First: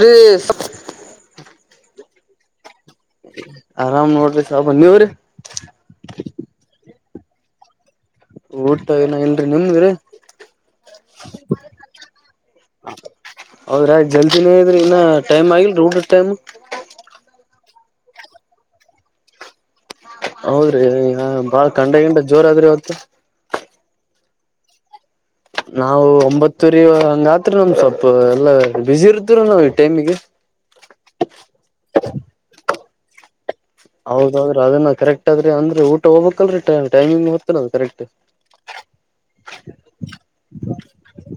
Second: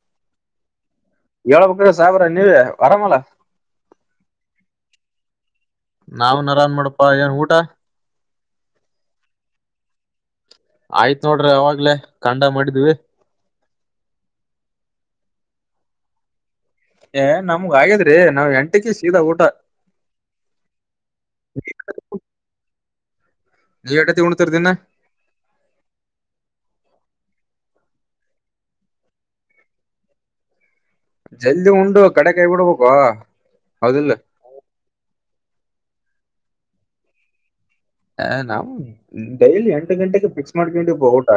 ಹೇ. ಏಳ್ಬಕ್ರಿ ಸಾಯಬ್ರ ನೀವೆ ಅರಾಮಲ. ಆರಾಮ್ ನೋಡ್ರಿ ಸಾಬ ನೀವ್ರಿ. ನಾವ್ನ್ ಆರಾಮ್ ಬಿಡಪ್ಪಾ ಏನ್ ಊಟ. ಊಟ ಇನ್ನು ಇಲ್ರಿ ನಿಮ್ದ್ರಿ. ಆಯ್ತ್ ನೋಡ್ರಿ ಅವಾಗ್ಲೆ ಕಂಡ ಮಾಡಿದ್ವಿ. ಹೌದ್ರಾ ಜಲ್ದಿನೇ ಎದ್ರಿ ಇನ್ನಾ ಟೈಮ್ ಆಗಿಲ್ರಿ ಊಟುದ್ ಟೈಮ್. ಏ ನಮ್ಗ್ ಆಗಿದ್ರಿ ನಾವ್ ಎಂಟಕೆ ಸೀದಾ ಊಟ. ಹೌದ್ರಿ ಹ್ಮಾ ಬಾಳ್ ಕಂಡಗಿಂಡ ಜೋರಾದ್ರಿ ಇವತ್ತು. ನಿವ್ ಎಟತೀಗ್ ಊಣ್ತಿರ್ ದಿನ. ನಾವು ಒಂಬತ್ತೂರಿ ಹಂಗಾತ್ರಿ ನಮ್ ಸ್ವಲ್ಪು ಎಲ್ಲಾ ಬ್ಯುಸಿ ಇರ್ತುರಿ ನಾವ್ ಈ ಟೈಮಿಗೆ. ಜಲ್ದಿ ಊಂಡು ಗಡ ಕೈ ಬುಡ್ಬಾಕೊ. ಹೌದೌದ್ರಿ ಅದೂನ ಕರೆಕ್ಟ್ ಅದ್ರಿ ಅಂದ್ರ ಊಟ ಹೋಗ್ಬೇಕಲ್ರಿ ಟೈಮ್ ಟೈಮಿಂಗ್ ಗೊತ್ತಿಲ್ ಅದು ಕರೆಕ್ಟ್. ಹೇ ನವು ಡೈಲಿ ಎಂಟ್ ಗಂಟೆಗೆ ಫಿಕ್ಸ್ ಮಾಡ್ಕೇಂಡಿವ್ ಪಾ ಊಟ.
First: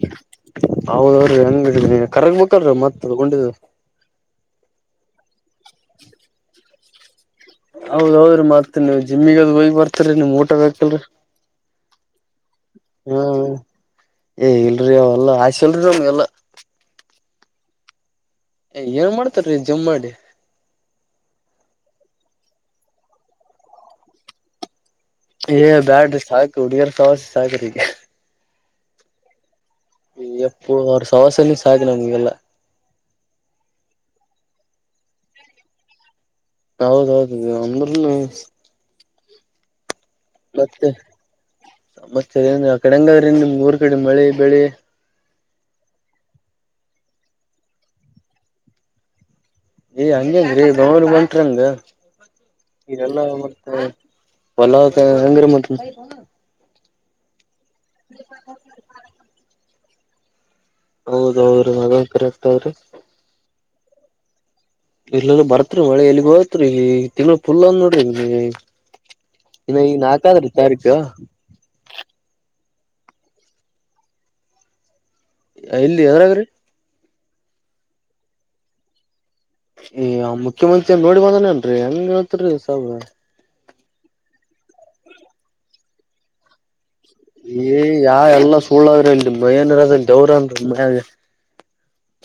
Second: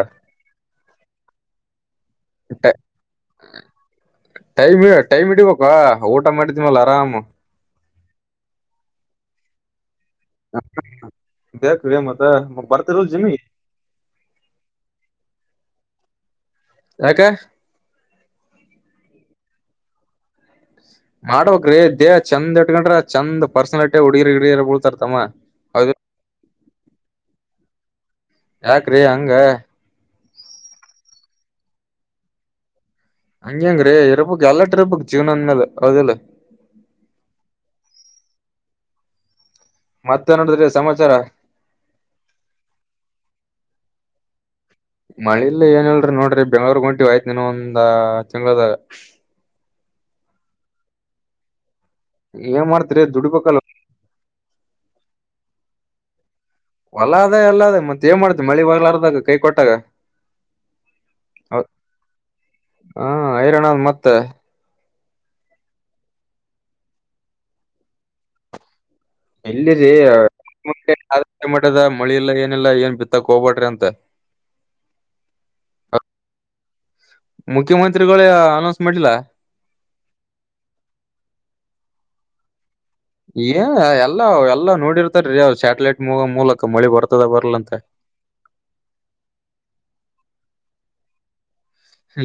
ಹೌದವದ್ರಿ ಹೆಂಗೆ ಕರಗ್ ಬಕಲ್ರಿ ಮತ್ ಅದ್ ಉಂಡಿದು. ಟೈಮೇ ಟೈಮ್ ಇಡಿಬಕ ಊಟ ಮಾಡಿದ್ಮೇಲ್ ಆರಾಮ್. ಹೌದೌದ್ರಿ ಮತ್ ನೀವ್ ಜಿಮ್ಮಿಗದ್ ಹೊಯ್ಗ್ ಬರ್ತೀರಿ ನಿಮ್ಗ್ ಊಟ ಬೇಕಿಲ್ರಿ. ಬೇಕ್ರಿ ಮತ್ತ ಮತ್ ಬರ್ತಿರೀಲ್ ಹಾ ಜಿಮಿಗೆ. ಏ ಇಲ್ರಿ ಅವಲ್ಲಾ ಆಸೀಲ್ರಿ ನಮ್ಗೆಲ್ಲಾ. ಯಾಕ. ಏನ್ ಮಾಡ್ತಾರೀ ಜಿಮ್ ಮಾಡಿ. ಮಾಡ್ಬಕ್ರೀ ದೇಹ ಚಂದ್ ಇಡ್ಕಂಡ್ರ ಚಂದ್ ಪರ್ಸನಲ್ಟಿ ಹುಡ್ಗಿರ್ ಗಿಡ್ಗಿರ್ ಬಳ್ತಾರ್ ತಮ್ಮ. ಏ ಹೌದು ಬ್ಯಾಡ್ರಿ ಸಾಕ್ ಹುಡ್ಗೇರ್ ಸಾವಾಸ ಸಾಕ್ರಿಗ. ಯಾಕ್ರಿ ಹಂಗ. ಅಯ್ಯಪ್ಪೋ ಅವ್ರ ಸವಾಸನೆ ಸಾಕ್ ನಮ್ಗೆಲ್ಲಾ. ಹಂಗೆಂಗ್ರಿ ಇರಬಕ್ ಎಲ್ಲಟ್ ಇರ್ಬಕ್ ಜೀವ್ನ ಅಂದ್ಮೇಲೆ ಅವೌದಿಲ್ಲ. ಹೌದೌದು ಅಂದ್ರೂನು. ಮತ್ತೆ ನಡದ್ರಿ ಮತ್ತೆ ಸಮಾಚಾರ. ಮತ್ತೆ ಏನ್ ಇಲ್ಲ ಅಕಾಡೆಗದ್ರಿ ನಿಮ್ ಊರ್ ಕಡಿ ಮಳಿ ಬೆಳಿ. ಮಳಿಲ್ಲ ಏನಿಲ್ ನೋಡ್ರಿ ಬೆಂಗಳೂರ್ಗ್ ಹೊಂಟಿವ್ ಆಯ್ತ್ ಇನೊಂದಾ ತಿಂಗ್ಳುದಾಗ. ಏ ಅಂಗೆಂಗ್ರಿ ಬೆಗಳೂರಿಗ್ ಬಂಟ್ರಂಗ ಏನ್ ಮಾಡ್ತೀರಿ ಇಲೆಲ್ಲ ದುಡಿಬೇಕಲ್ಲ ಮತ್ತ. ಒಲತ ಸಂಗ್ರ ಮ ಅಲ್ಲ ಅದೇ ಅಲ್ಲ ಅದೆ ಮತ್ತತ್ ಏನ್ ಮಾಡ್ತ ಮಳಿ ಬಾಗಲಾರದಾಗ ಕೈ ಕೊಟ್ಟಾಗ ಹೌದೌ್ರರಿ ಮಗಂತರ ಆಗ್ತಾವ್ರಿ ಹಾ ಹಐರರಣ್ ಮತ್ತೆ ಇಲ್ಲಲ್ಲ ಬರ್ತ್ೀ ಮಳೆ ಎಲ್ಲಿ ಹೋತ್ರಿ ತಿಂಗಳ ಫುಲ್ ಅಂದ್ ನೋಡ್ರಿ ಇನ್ನ ಈ ನಾಲ್ಕಾದ್ರೀ ತಾರೀಕು ಮ ಮಠದ ಮಳಿ ಇಲ್ಲ ಏನಿಲ್ಲ ಏನ್ ಬಿತ್ತಕ್ ಹೋಗ್ಬಾ್ರಿ ಅಂತ ಇಲ್ಲಿ ಯದ್ರ್ರಿ ಮುಖ್ಯಮಂತ್ರಿಗಳ ಅನೌನ್ಸ್ ಮಾಡ್ಲಿಲ್ಲಾ ಏ್್ ಮುಖ್ಯಮಂತ್ರಿ ನೋಡಿ ಬಂದಾನೇಏನ್ರರಿ ಹೆಂಗ್ ಹೇತ್ರಿೀ ಸಾಬ್ರ ಏ ಎಲ್ಲ ಎಲ್ಲಾ ನೋಡಿರ್ತಾರೀ್ ಸ್ಯಾಟಲೈಟ್ ಮೂಲಕ ಮಳಿ ಬರ್ತದ ಬರ್ಲಂತ ಏ ಯಾ ಎಲ್ಲಾ ಸುಳ್ಳಾದ್ರೆ ಇಲ್ಲಿ ಮಏನ ಇರದ ದವ್ರ ಅಂದ ಮಯೆ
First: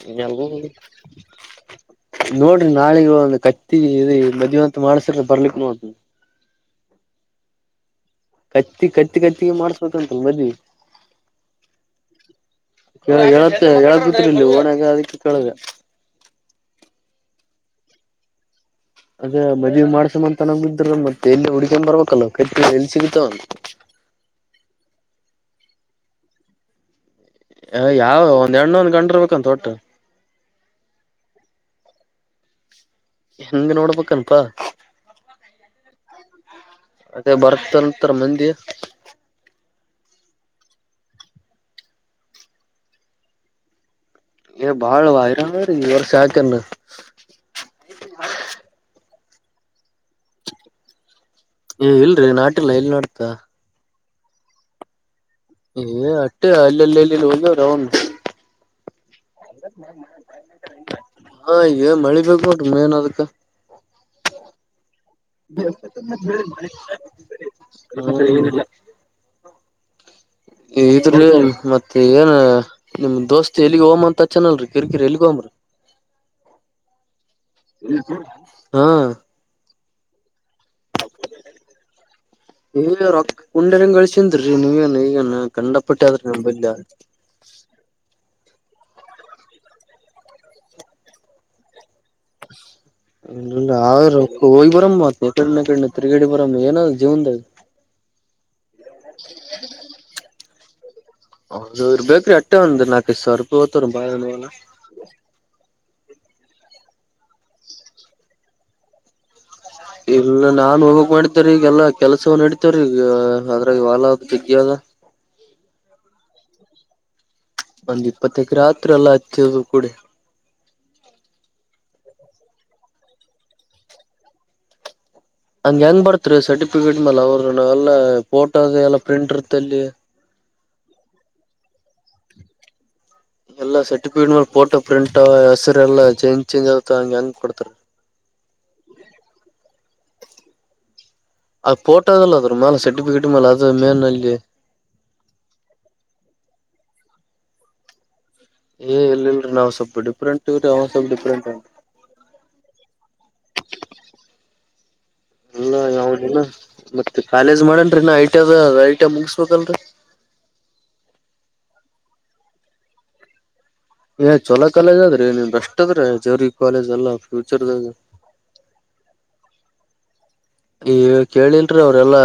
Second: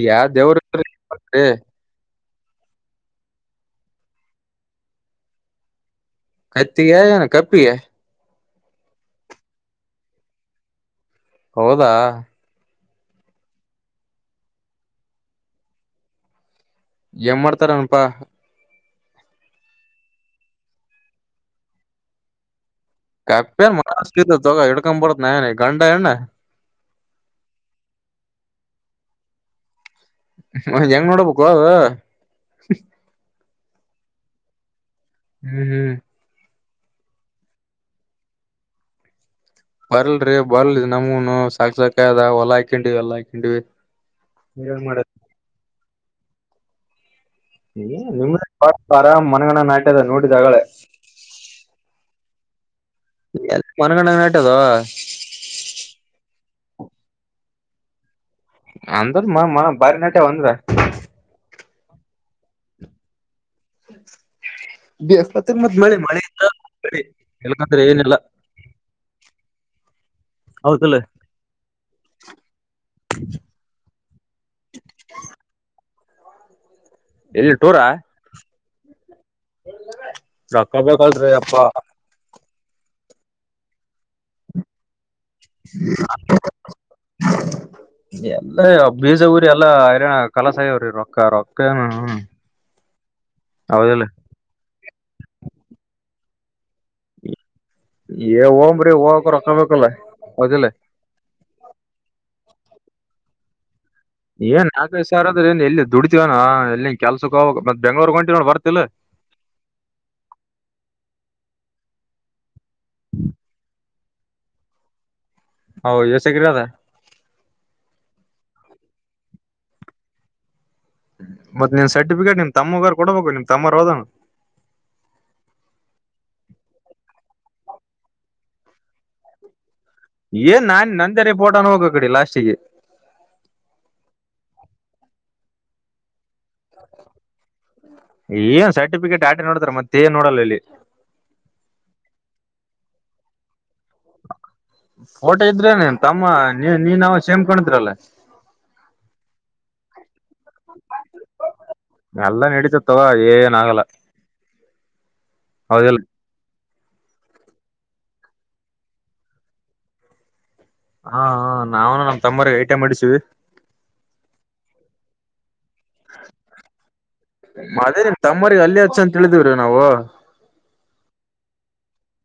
ಯಾವ ದೇವ್ರ ನೋಡ್ರಿ ನಾಳಗ ಒಂದು ಕತ್ತಿ ಮದುವೆ ಅಂತ ಮಾಡಸರ ಬರ್ಲಿಕ್ ನೋಡಿ ಕತ್ತಿ ಯ ಕಪ್ಪಿಯ ಕತ್ತಿ ಕತ್ತಿ ಕತ್ತಿಗೆ ಮಾಡ್ಸ್ಬೇಕಂತಲ್ ಮದ್ವಿ ಹೌದಾ ಹೇಳತ್ ಹೇಳದ ಬಿತ್ತರ್ ಇಲ್ಲಿ ಓಣಾಗ ಅದಕ್ಕೆ ಕೇಳದ ನ್ ಮಾಡ್ತಾರನಪಾ ಅದೇ ಮದ್ವಿ ಮಾಡ್ಸಮ್ಮಂತ ತನ ಇದ್ರ ಮತ್ತೆ ಎಲ್ಲಿ ಹುಡ್ಕೊಂಡ್ ಬರ್ಬೇಕಲ್ಲವ ಕೈತ್ರಿ ಎಲ್ಲಿ ಸಿಗುತ್ತ ಕಪ್ಪೆ ಎನ್ ಮನರ್ ಸಿಗ್ತಾವ ತೊಗೊ ಇಡ್ಕೊಮ್ ಬಡತ್ನೀ ನಾನೇ ಗಂಡ ಹೆಣ್ಣ ಅ ಯಾವ ಒಂದ್ಣ್ಣೊಂಣ್ಣು ಒಂದ್ ಗಂಡರ್ ಬೇಕಂತ ಒಟ್ಟು ಮ ಹೆಂಗ್ ನೋಡಬೇಕು ಹೋ ಅದು ಹೆಂಗ ನೋಡ್ಬೇಕನಪಾ ಹ್ಮ್ ಹ್ಮ್ ಅದೇ ಬರ್ತಂತರ್ ಮಂದಿ ಬರ್ಲ್ರರಿ ಬರ್ಲ್ ನಮಗನು ಸಾಕ ಸಾಕದ ಹೊಲ ಹಾಕಂಡಿವವಿ ಹೊಲ್ಲಾ ಹಾಕಂಡಿವವಿ ಏ ಬಾಳ್ ವೈರ ರ ಈ ವರ್ಷ ಯಾಕನ್ನು ನಿಮ್ದ ಆರಾಮ್ ಮನೆಗಣ ಆದ ನೋಡಿದಗಳೇ ಏ ಇಲ್ರಿೀ ನಾಟಿಲ್ಲಲ್ಲ ಇಲ್ಲಿ ನೋಡ್ತಾ ಎ ಮನಗೊಂಡ ನಟದು ಏ ಅಟ್ಟೆ ಅಲ್ಲಲ್ಲಿ ಎಲ್ಲಿಲ್ಲಿ ಹೋಗವ್ ರ ಅವನು ಅಂದ್ರದ ಮ ಬಾರಿ ನಟ್ಯ ಒಂದ್ರ ಹಾ ಗನ್ ಮಳಿ ಬೇಕು ಉಂಟು ಮ ಏನ್ ಅದಕ್ಕೆ ಬೇಸ್ಪತಿ ಮತ್ ಮಳೆ ಇದ್ರ ಬೆಳೆ ಇಳ್ಕಂದ್ರೆ ಏನಿಲ್ಲ ಇಲ್ಲ ಹೌದಲ್ಲ ಇದ್ರ ಮತ್ತೆ ಏನ್ ನಿಮ್ ದೋಸ್ತ್ ಎಲ್ಲಿಗ್ ಹೋಮ್ ಅಂತ ಹಚನಲ್ರಿ ಕಿರಿಕಿರಿ ಎಲ್ಲಿಗ್ ಹೋಗಂ ರಿ [inaudible] ಎನ್ ಟೂರ ಹಾ ರಕ್ಕ ಬೇಕಲ್ಪಾ ರಿ ಅಪ್ಪ [unintelligible] ಆದ್ರಿ ನಂಬಲ್ಲಿ ಹ ಎಲ್ಲ ಬೀಜ ಊರಿ ಎಲ್ಲಾ ರನ ಕಲಾಸಾಯವ್ರಿ ರೊಕ್ಕ ರೊಕ್ಕ ಹ್ಮ ಇ ಅವರು ಹೋಗಿ ಬರಮ್ಮ ಮ ಎಕಡೆ ಕಡೆ ಅನಾ ತೀರ್ಗ್ಯಾಡಿ ಬರಮ್ಮ ಏನ ಆದ ಜೀವನಾ ದಾಗ ಏ ಹೋಗ್ರಿ ಹೋಗಕೊಕ್ಕೊಬೇಕಲ್ಲ ಮೊದಲೆ ಹೌದ ಬೇಕ್ರೀ ಅಟ್ಟೆ ಒಂದು ನಾಲ್ಕೈದು ಸಾವಿರ ರೂಪಾಯ ಹೋಯ್ತು ಬಾಳಲ್ಲ ಏ ಸರ್ ಅ್ರ ಏ ಎಲ್ಲಿ ದುಡತಿವನಾ ಎಲ್ಲಿನ್ ಕೆಲ್ಸಕ್ಕೆ ಹೋಗ ಮತ್ತತ್ ಬೆಂಗಳೂರ್ಗ್ ಹೊಂಟ ನೋಡ್ ಬರ್ತಿಲ್ಲ ಇಲ್ಲ ನಾನ್ ಹೋಗಕ್ ಮಾಡಿದ್ದೇ ರಿ ಈಗೆಲ್ಲಾ ಕೆಲಸ ಅವು ನಡಿತವೀ ರಿ ಆದ್ರಗ ಹೊಲ ಜಗ್ಗಿ ಆದ ಹೌದಾ ಎಸ್ ಎಕರೆ ಅದ ಒಂದ್ ಇಪ್ಪತ್ತ ಎಕರೆ ಆದ ಅಲ್ಲಾ ಹಚ್ಚದು ಕೂಡ ಮತ್ತತ್ ನಿನ್ ಸರ್ಟಿಫಿಕೇಟ್ ನಿನ್ ರಿ ತಮ್ಮಗಾರ ಕೊಡ್ಬೇಕು ನಿನ್ ತಮ್ಮರು ಹೋದನು ಹಂಗ ಹೆಂಗ್ ಬರ್ತ್ರಿ ಸರ್ಟಿಫಿಕೇಟ್ ಮೇಾಲ ಅವರುಾವ ಎಲ್ಲ ಫೋಟೋ ಎಲ್ಲ ಪ್ರಿಂಟರ್ಲ್ಲಿ ಏನ್ ನಾನ್ ನಂದರಿ ಫೋಟಾನ ಹೋಗ ಕಡೆಡಿ ಲಾಸ್ಟ್ಗೆ ಎಲ್ಲಾ ಸರ್ಟಿಫಿಕೇಟ್ ಮ ಫೋಟೋ ಪ್ರಿಂಟ್ ಹೆಸರು ಎಲ್ಲ ಚೇಂಜ ಏನ್ ಸರ್ಟಿಫಿಕೇಟ್ ಆಟಿ ನೋಡ್ತಾರ ಮತ್ತೆನ್ ನೋಡಲ್ಲ ಇಲ್ಲಿ ಅ ಟೋದಲ್ಲ ಅದ್ರ ಮ್ಯಾಲ ಸರ್ಟಿಫಿಕೇಟ್ ಮೇಾಲ ಅದ ಮೇಲೆಲ್ಲಿ ಫೋಟೋ ಇದ್ರೆ ತಮ್ಮ ನೀ ನೀನ್ವವು ಸೇಮ್ ಕೊಂಡಿದ್ರಲ್ಲ ಏ ಇಲ್ರಿ ನಾ ಸ್ವಲ್ಪ ಡಿಫ್ರಂಟ್ ಅವ್ ಸ್ಲ್ಪ್ ಡಿಫ್ರಂಟ್ ಉಂರಿ ಎಲ್ಲಾ ನಡೀತತ್ತವ ಏನಾಗಲ್ಲ ಅಲ್ಲ ಯಾವದ ಮತ್ತೆ ಕಾಲೇಜ್ ಮಾಡನ್ರಿ ಇನ್ನ ಐ ಟಿ ಐ ಮುಗಿಸಸ್ಬೇಕಲ್ರರಿ ಹಾ ನಾವು ನಮ್ ತಮ್ಮ ಅವ್ರು ಐಟಿ ಐ ಮಾಡಿಸಿವಿ ಏ ಚಲೋ ಕಾಲೇಜ್ ಅದ್ರೀ ನೀನ್ ಬೆಸ್ಟ್ ಅದ್ರ ಜವರಿ ಕಾಲೇಜ್ ಎಲ್ಲ ಫ್ಯೂಚರ್ದಾಗ ತಮ್ಮೋರಿಗೆ ಅಲ್ಲಿ ಹಚ್ಚು ಅಂತ ಹೇಳಿದಿವ್ರೀ ನಾವು. ಈ ಕೇಳಿಲ್ರೀ ಅವ್ರೆಲ್ಲಾ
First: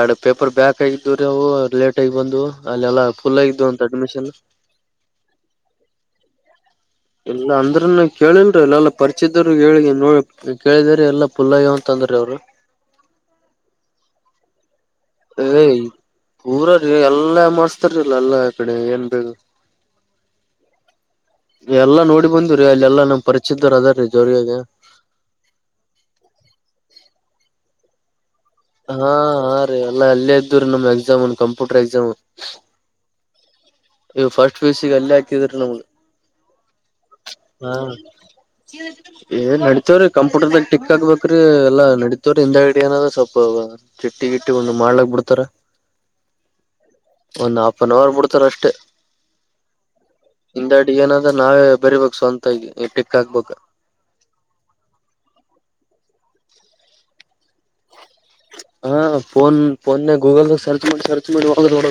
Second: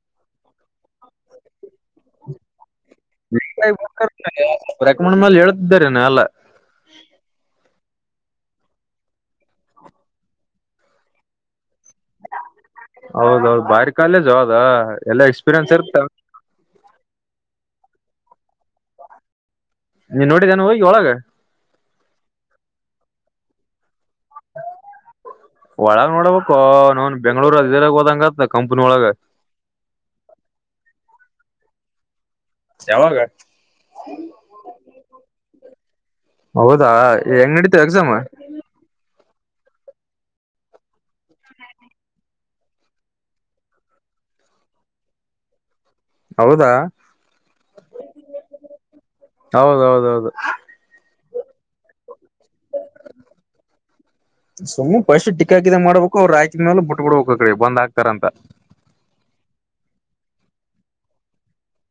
ಎರಡು ಪೇಪರ್ ಬ್ಯಾಕ್ ಆಗಿದವ್ರೀ ಅವು ಲೇಟ್ ಬಂದು ಅಲ್ಲೆಲ್ಲಾ ಫುಲ್ ಆಗಿದ್ದು ಅಂತ ಅಡ್ಮಿಷನ್ ರೆಕಮೆಂಡ್ ಮೇಲೆ ಹೇಳ್ತಿದ್ದೆ ನಾನೆಲ್ಲ ಇಲ್ಲಾ ಅಂದ್ರನ್ನ ಕೇಳಿಲ್ರ ಇಲ್ಲ ಪರಿಚಿದರು ಹೇಳಿ ನೋಡ ಈ ಕೇಳಿದ್ರ ಎಲ್ಲ ಪುಲ್ಲಯ್ಯವ ಅಂತ ಅಂದ್ರೀ ಅವ್ರು ಹೌದು ಹೌದುಅದು ಬಾರಿ ಕಾಲೇಜು ಅದು ಏ ಪೂರ ರೀ ಎಲ್ಲಾ ಮಾಡಸ್ತಾರಲ್ಲ ಎಲ್ಲಾ ಕಡೆ ಏನ್ ಬೇು ನೀನ್ ನೋಡಿದೆ ನೋಡಿ ಒಳಗೆ ಎಲ್ಲಾ ನೋಡಿ ಬಂದ್ರೀ ಅಲ್ಲಿ ಎಲ್ಲಾ ನಮ್ ಪರಿಚಿದರು ಅದ ರೀ ಜೋರಿಾಗ ಒಳಗ್ ನೋಡ್ಬೇಕು ನನ್ ಬೆಂಗ್ಳೂರು ಅದಿರಾಗ ಹೋದಂಗತ್ ಹಾ ಹಾ ರೀ ಎಲ್ಲಾ ಅಲ್ಲೇ ಇದ್ದ್ ರೀ ನಮ್ ಎಕ್ಸಾಮ್ನ್ ಕಂಪ್ಯೂಟರ್ ಎಕ್ಸಾಮ್ ಯಾವಾಗ ಇವ್ ಫಸ್ಟ್ ಪಿ ಯು ಸಿ ಗೆ ಅಲ್ಲೇ ಹಾಕಿದ್ರಿ ನಮ್ಗ್ ಹೌದಾ ಹೆಂಗ ನಡತ ಎಕ್ಸಾಮು? ಚ [unintelligible] ಏ ನಡತೇವ್ರೀ ಕಂಪ್ಯೂಟರ್ದಾಗ ಟಿಕ್ ಆಗ್ಬೇಕ್ರಿ ಎಲ್ಲಾ ನಡಿತೇವ್ರೀ ಹಿಂದಡಿಯಾನ ಸ್ವಲ್ಪ ಚಿಟ್ಟಿ ಗಿಟ್ಟಿ ಒಂದು ಮಾಡ್ಲಕ್ ಬಿಡ್ತಾರ ಹೌದಾ ಒಂದ್ ಹಾಫ್ ಅನ್ ಅವರ್ ಬಿಡ್ತಾರ್ ಅಷ್ಟೆ. ಹೌದೌದೌದು ಹಿಂದಾಡಿ ಏನಾದ್ರೆ ನಾವೇ ಬರೀಬೇಕಕ್ ಸ್ವಂತಾಗಿ ಟಿಕ್ ಹಾಕ್ಬೇಕಕ್ ಸುಮ್ಮನೆ ಫಸ್ಟ್ ಗೆ ಟಿಕ್ ಟಾಕ್ ಬಿಡಾಕು ಮಾಡಬೇಕು ಫೋನ್ನಲ್ಲಿ ಗೂಗಲ್ ಅಲ್ಲಿ ಸರ್ಚ್ ಮಾಡಿ ಹೋಗೋಣ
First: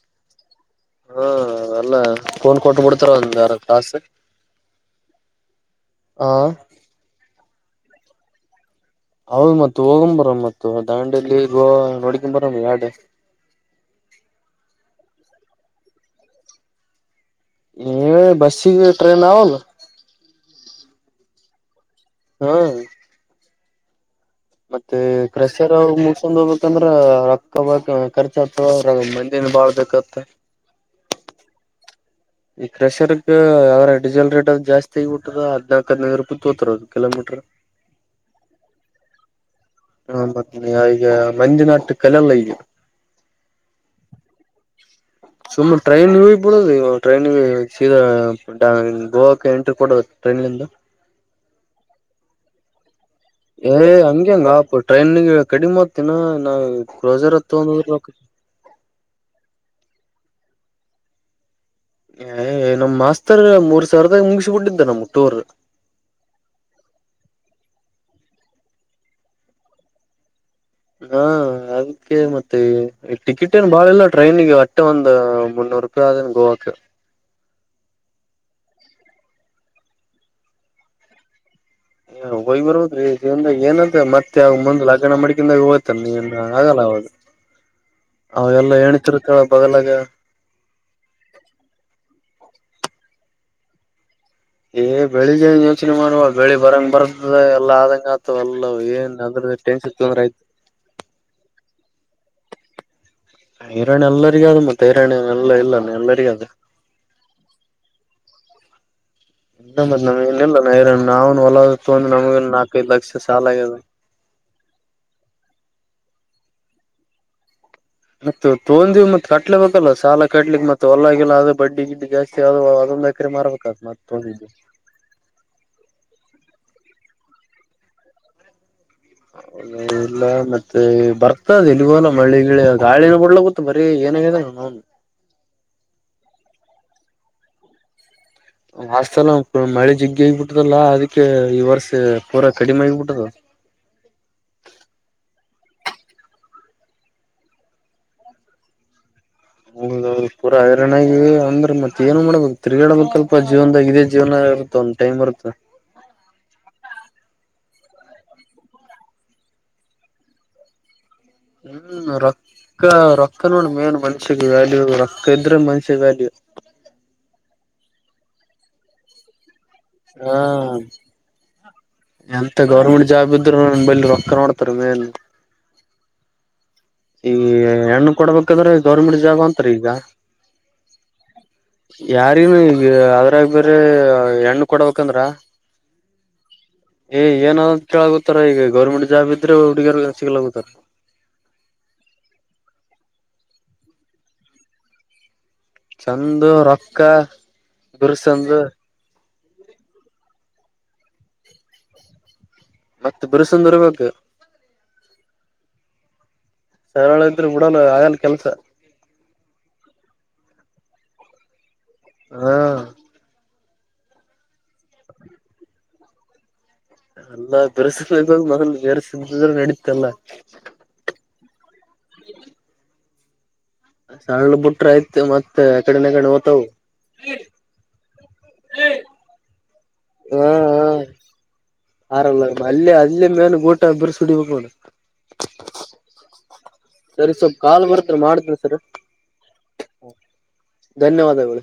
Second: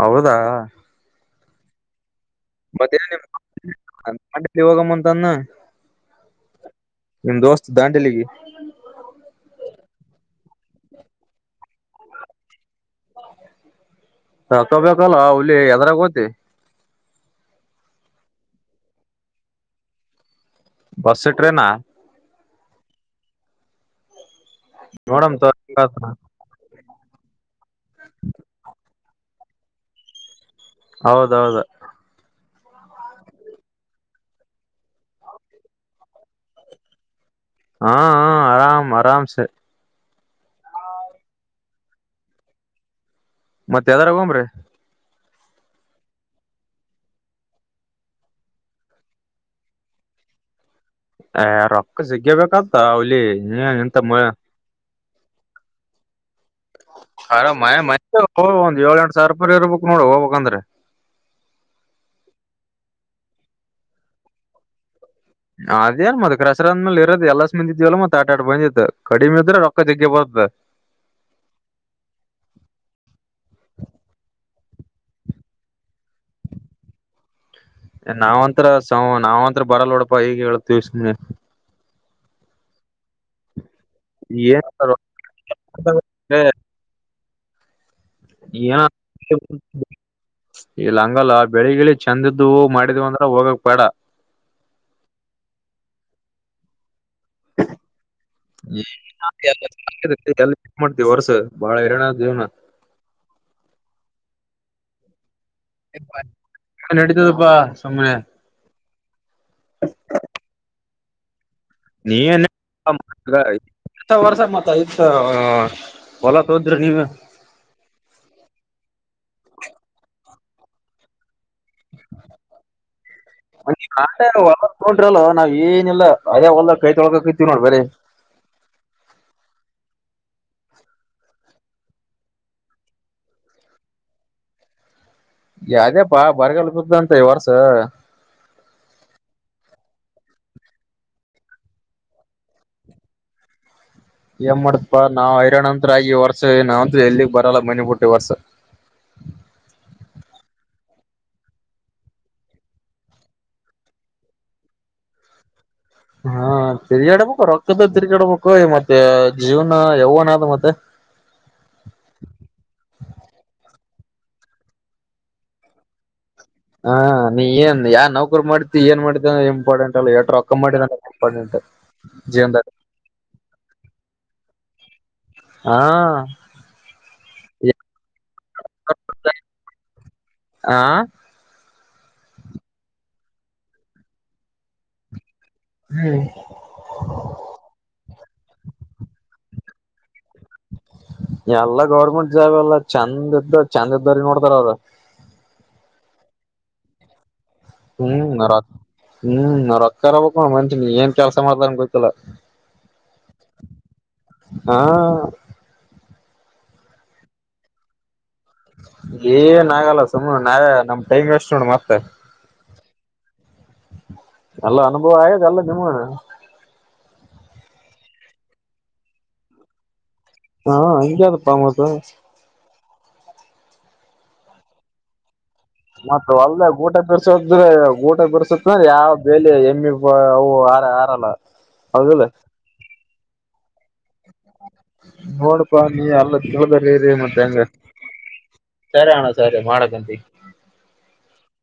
ಹೌದಾ ಹಾ ಅಲ್ಲ ಫೋನ್ ಕೊಟ್ಟು ಮತ್ತೆ ಬಿಡ್ತಾರೆ ನಿಮ್ ಒಂದೆರಡು ತಾಸು ದಾಂಡಲಿ ಹೋಗಮ್ಮಂತನ್ನ ನಿಮ್ಮ ದೋಸ್ತ್ ದಾಂಡೆಲಿಗೆ ಮತ್ತೆ ಓಂ ಭರಮ ಮತ್ತೆ ದಾಂಡೇ ಗೋವಾ ನೋಡ್ಕೊಂಡ್ ಬರೋಣ ಎರಡು ರೊಕ್ಕ ಬೇಕಲ್ಲ ಮೋದಿ ಎದುರಾಗಿ ಹೋಗ್ತಿ ನೀವೇ ಬಸ್ಸಿಗೆ ಬಿಟ್ಟರೆ ನಾನು ಬಸು ಟ್ರೈನ ಹಾ ಮತ್ತೆ ನೋಡಮ್ ಪ್ರಸಾರ ತಗೋ ಮತ್ತು ಚಂದ ಹೋಗ್ಬೇಕು ಯಾಕಂದ್ರ ರೊಕ್ಕ ಬಖರ್ಚ ಆತ ಮಂದನ್ ಬಾಳ್ ಬೇಕತ್ತೆ ಹೌದೌದು ಈಗ ಕ್ರಷರಿಗೂ ಡೀಸೆಲ್ ರೇಟ್ ಜಾಸ್ತಿಯಾಗಿದೆ ಹದ್ಲ್ಕ ಹದಿನೈ ಅಂತಾರೆ ಕಿಲೋಮೀಟರ್ಗೆ ಹಾ ಹ ಆರಾಮ ಆರಾಮಸ ಈ ಬಗ್ಗೆ ಮಂಜಣ್ಣ ಅಟ್ ಕಳೆಯೋದಿಲ್ಲ ಮತ್ತ ಎದುರಿಗೆ ಹೋಗನ್ರೀ ಸುಮ್ಮನೆ ಟ್ರೈನಿಗೆ ಹೋಗುವುದಲ್ಲ ಟ್ರೈನಿಗೆ ಗೋವಾಕ್ಕೆ ಎಂಟ್ರಿ ಕೊಡುವದು ಟ್ರೈನ್ಂದು ಆ ರೊಕ್ಕ ಸಿಗ್ಬೇಕಂತ ಅವಲ್ಲಿ ಏ ಹಂಗಗ ಟ್ರೈನಿಗೆ ಕಡಿಮೆ ಆಗ್ತಿನ ರೋಜರ್ ತಂದು ಹೋದ್ರೆ ಹೋ ಒಂದು ಏಳ್ ಎಂದು ಸರ್ಪರ್ ಇರ್ಬೇಕ ನೋ ಹೋಗಬೇಕಂದ್ರೆ ಏ ನಮ್ ಮಾಸ್ತರ್ ಮೂರ್ ಸಾವಿರದಾಗ ಮುಗಿಸಬಿಟ್ಟಿದ್ದ ನಮ್ ಟೂರ್ ಅದೇನ್ ಮತ್ತತ್ ಕಸರದಂದ ಮೇ ಇರೋದ ಎಲ್ಲಾಸ್ಂದಿದವಲ್ಲ ಮತ್ತತ್ ಆಟ ಆಟ ಬಂದಿತ್ ಕಡಿಮೆ ಇದ್ರೆ ರೊಕ್ಕದಕ್ಕೆ ಬರ್ತ್ತತ್ ಹ್ಮ ಅದಕ್ಕೆ ಮತ್ತೆ ಈ ಟಿಕೆಟ್ ಏನು ಬಾಳ ಇಲ್ಲ ಟ್ರೈನ್ಿಗೆ ಅಟ್ಟೆ ಒಂದ್ ಮುನ್ನೂರು ರೂಪಾಯಿ ಆದೇ ಗೋವಾಕ್ಕೆ ನಾವ್ಂತ್ರ ಸ ನಾವಂತ್ರ ಬರಲ್ಲ ನೋಡಪ್ಪಾ ಈಗ ಹೇಳಿವ ಹೋಗಿ ಬರೋದ್ರೀ ಜವನ್ ಏನದ ಮತ್ತೆ ಯ ಏನ್ ಮುಂದ್ ಲಗಣ ಮಾಡ್ಿಕಿಂದಾಗ ಹೋಗ ನೀ ಆಗಲ್ಲ ಹೌದು ಅವೆಲ್ಲ ಏನ ಹತಿರುತ್ತಳ ಬಗಲಾಗ ಇಲ್ಲ ಹಂಗಲ್ಲ ಬೆಳಿಗಿಳಿ ಚಂದಿದ್ದು ಮಾಡಿದ್ ಅಂದ್ರ ಹೋಗಕ್ ಬೇಡ ಏ್ಳಿಗ್ ಏನ್ ಯೋಚನೆ ಮಾಡುವ ಬೆಳಿ ಬರಂಗ ಬರ ಎಲ್ಲ ಆದಂಗ ಆತವ ಎಲ್ಲ ಏನ್ ಅದ್ರದ್ದ ಟೆನ್ಷನ್ ತೊಂದ್ರ ಆಯ್ತು ಮಾಡ್ತತಿವಿ ವರ್ಸ ಬಾಳ ಎರಣಡ ಜೀವನ ಹಿರರಣಾಣ್ಯ ಎಲ್ಲರಿಗ ಅದು ಮತ್ತೆ ಹಿರಾಣ್ಯ ಎಲ್ಲ ಇಲ್ಲ ಎಲ್ಲರಿಗ ಅದು ನಡೀತದಪ್ಪಾ ಸುಮಮ್ಮನೆ ಇತ್ ನಮ್ ಇನ ಇಿಲ್ಲ ನ ನಾ್ ಹೊಲ ತೊ್ರ ನಮ್ಗ ನಾಲ್ಕೈದು ಲಕ್ಷ ಸಾಲ ಆಗ್ಯದ ಸ ವರ್ಸ ಮತ್ತ ಇಯತ್ ಹೊಲ ತ ಹೋದ್ರೆ ನೀವ ಮತ್ತ ತೋೊಂಡಿವ ಮತ್ ಕಟ್ಲೆಬೇಕಲ್ಲ ಸಾಲ ಕಟ್ಲಿಕ್ ಮತ್ತ ಹೊಲಗಲ್ಲ ಅದ ಬಡ್ಡಿ ಗಿಡ್ಡಿ ಜಾಸ್ತಿ ಆದದು ಅದೊಂದು ಎಕರೆ ಮಾರ್ಬೇಕತ್ ಮತ್ತ ತೊೊಂಡಿದ್ದು ನೋಡ್ರ ಅಲ್ ನಾವವು ಏನಿಲ್ಲ ಅದೇ ಹೊಲ್ಲದ ಕೈ ತೊಳ್ಕ ಇತಿವವಿ ನೋಡ್ ಬ್ರಿ ಲ್ಲ ಇಲ್ಲ ಮತ್ತೆ ಬರ್ತದ ಇಲ್ಲಿಗೋ ಅಲ್ಲ ಮಳ್ಳಿ ಗಾಳಿನ ಬಿಡ್ಲ ಗೊತ್ತು ಬರೀ ಏನಾಗಾಗಿದೆ ನ ಅದೇ ಅಪ್ಪ ಬರಗಾಲ ಬಂತು ಈ ವರ್ಷ ವಾಸ್ತಲ್ಲ ಮಳೆ ಜಿಗ್ಗಿ ಆಗಬಿಟ್ಟದಲ್ಲ ಅದಕ್ಕೆ ಈ ವರ್ಷ ಪೂರಾ ಕಡಿಮೆ ಆಗಬಿಟ್ಟದ ಏನ್ ಮಾಡತ್ಪ್ಪಾ ನಾವ್ ಹೈರಾಣ ಅಂತ ಆಗಿ ವರ್ಷ ಏಾವ ಅಂತ ಎಲ್ಲಿಗೆಗ್ ಬರಲ್ಲ ಮನೆಿ ಬಿಟ್ಟಿ ವರ್ಷ [inaudible] ಅ ಪೂರ ಹಗಿರಣ ಆಿ ಅಂದ್ರೆ ಮತ್ತತ್ ಏನು ಮಾಡ್ಬೇಕು ತಿರುಗಾಡಬೇಕ ಅಲ್ಪ ಜೀವನ್ದಾಗ ಇದೇ ಜೀವನ ಇರುತ್ತೆ ಒಂದು ಟೈಮ್ ಬರುತ್ತೆ ಹಾ ತಿರ್ಗಾಡಬೇಕು ರೊಕ್ತದ ತಿರ್ಗಾಡಬೇಕು ಮತ್ತೆ ಜೀವನ ಯಾವನ್ ಅದು ಮತ್ತೆ ಹ್ಮ್ ರೊಕ್ಕ ರೊಕ್ಕ ನೋಡ ಮೇನ್ ಮನ್ಷಿಗೆ ವ್ಯಾಲ್ಯೂ ರೊಕ್ಕ ಇದ್ರೆ ಮನ್ಷಗ್ ವ್ಯಾಲ್ಯೂ ಹಾ ನೀ ಏನ್ ಯಾವ ನೌಕರು ಮಾಡ್ತಿ ಏನ್ ಮಾಡ್ತಿ ಇಂಪಾರ್ಟೆಂಟ್ ಏಟ್ರರು ಅಕ್ಕ ಹಾ ಮಾಡಿದ ಇಂಪ್ಟೆಂಟ್ ಎಂತ ಜೀವನದಲ್ಲಿ ಗೌರ್ಮೆಂಟ್ ಜಾಬ್ ಇದ್ರರು ನ ಬಲ್ ರೊಕ್ಕ ಮಾಡೋತಾರೆ ಮೇಲೆ ಹಾ ಈ ಹೆಣ್ಣು ಕೊಡ್ಬೇಕಾದ್ರೆ ಗೌರ್ಮೆಂಟ್ ಜಾಬ್ ಅಂತರಿ ಈಗ ಆ ಯಾರನು ಈ ಅದ್ರಾಗ ಬೇ್ರ ಹೆಣ್ಣ ಕೊಡಬೇಕಂದ್ರ ಹ್ಮ್ ಏ ಏಾದ ಕೇಳಳಗುತ್ತಾರ ಈಗ ಗೌರ್ಮೆಂಟ್ ಜಾಬ್ ಇದ್ರೆ ಹುಡುಗರು ಸಿಗ್ಲಾಗುತ್ತಾರ ಎಲ್ಲ ಗೌರ್ಮೆಂಟ್ ಜಾಬ್ ಎಲ್ಲ ಚೆಂದ ಇದ್ದ ಚಂದ ಇದ್ದ್ರ ನೋಡ್ತಾರ ಅವ್ರ ಚಂದು ರೊಕ್ಕ ಹ್ಮ್ ಬಿರ್ಸಂದ ನತ್ ಹ್ಮ್ ನಾವತ್ಕಾರಬಕ್ ಮಷ ಏನ್ ಕೆಲ್ಸ ಮಾಡ್ಲನ್ ಗೊಲ್ಲ ಮತ್ತ ಬಿರ್ಸುಂದರ್ಬೇಕ ಹಾ ನನ್ ಇದ್ರರು ಬಿಡ ಆಗಲ್ಲ ಕೆಲ್ಸ ಏನ್ ಆಗಲ್ಲ ಸುಮ್ಮ್ ನಾವ ನಮ್ ಟೈಮ್ ವೇಸ್ಟ್ ನೋಡ ಮತ್ತೆ ಹಾ ಎಲ್ಲ ಅನುಭವ ಆಯದ ಎಲ್ಲ ನಿಮ ಅಲ್ಲಾ ಬೆರೆಸಬೇಕ ಮೊಲ್ ಬೆರೆಸ್ರೆ ನಡೀತಲ್ಲ ಹಾ ಹ ಆದ ಪಾ ಮತ್ತ ಸಳ್ಳ ಬಿುಟ್ರ ಆಯ್ತು ಮತ್ ಮತ್ತ ಅಲ್ದ ಊಟ ಬಿರ್ಸೋದ್ರ ಊಟ ಬಿರ್ಸತ್ ಅಂದ್ರೆ ಯಾವ ಬೇಲಿ ಎಮ್ಮಿ ಅವು ಆರ ಆರಲ್ಲ ಹದಲ್ಲ ಅಲ್ಲಿೇ ಅದಲ್ಲಿ ಮೇನ್ ಗೋಟ ಇಬ್ಬರು ಸುಡಿಬೇಕುಣ. ನೋಡ್ಪಾ ನೀ ಅಲ್ಲ ತಿಳ್ದರಿರಿ ಸರಿ ಮತ್ತೆ ಸ್ವಲ್ಪ್ ಹೆಂಗ ಕಾಲ್ ಬರ್ತ್ರಿ ಮಾಡ್ತನಿ ಸರ್ ಸರಿ ಅಣ್ಣ ಸರಿ ಮಾಡಕಂತ ಧನ್ಯವಾದಗಳು.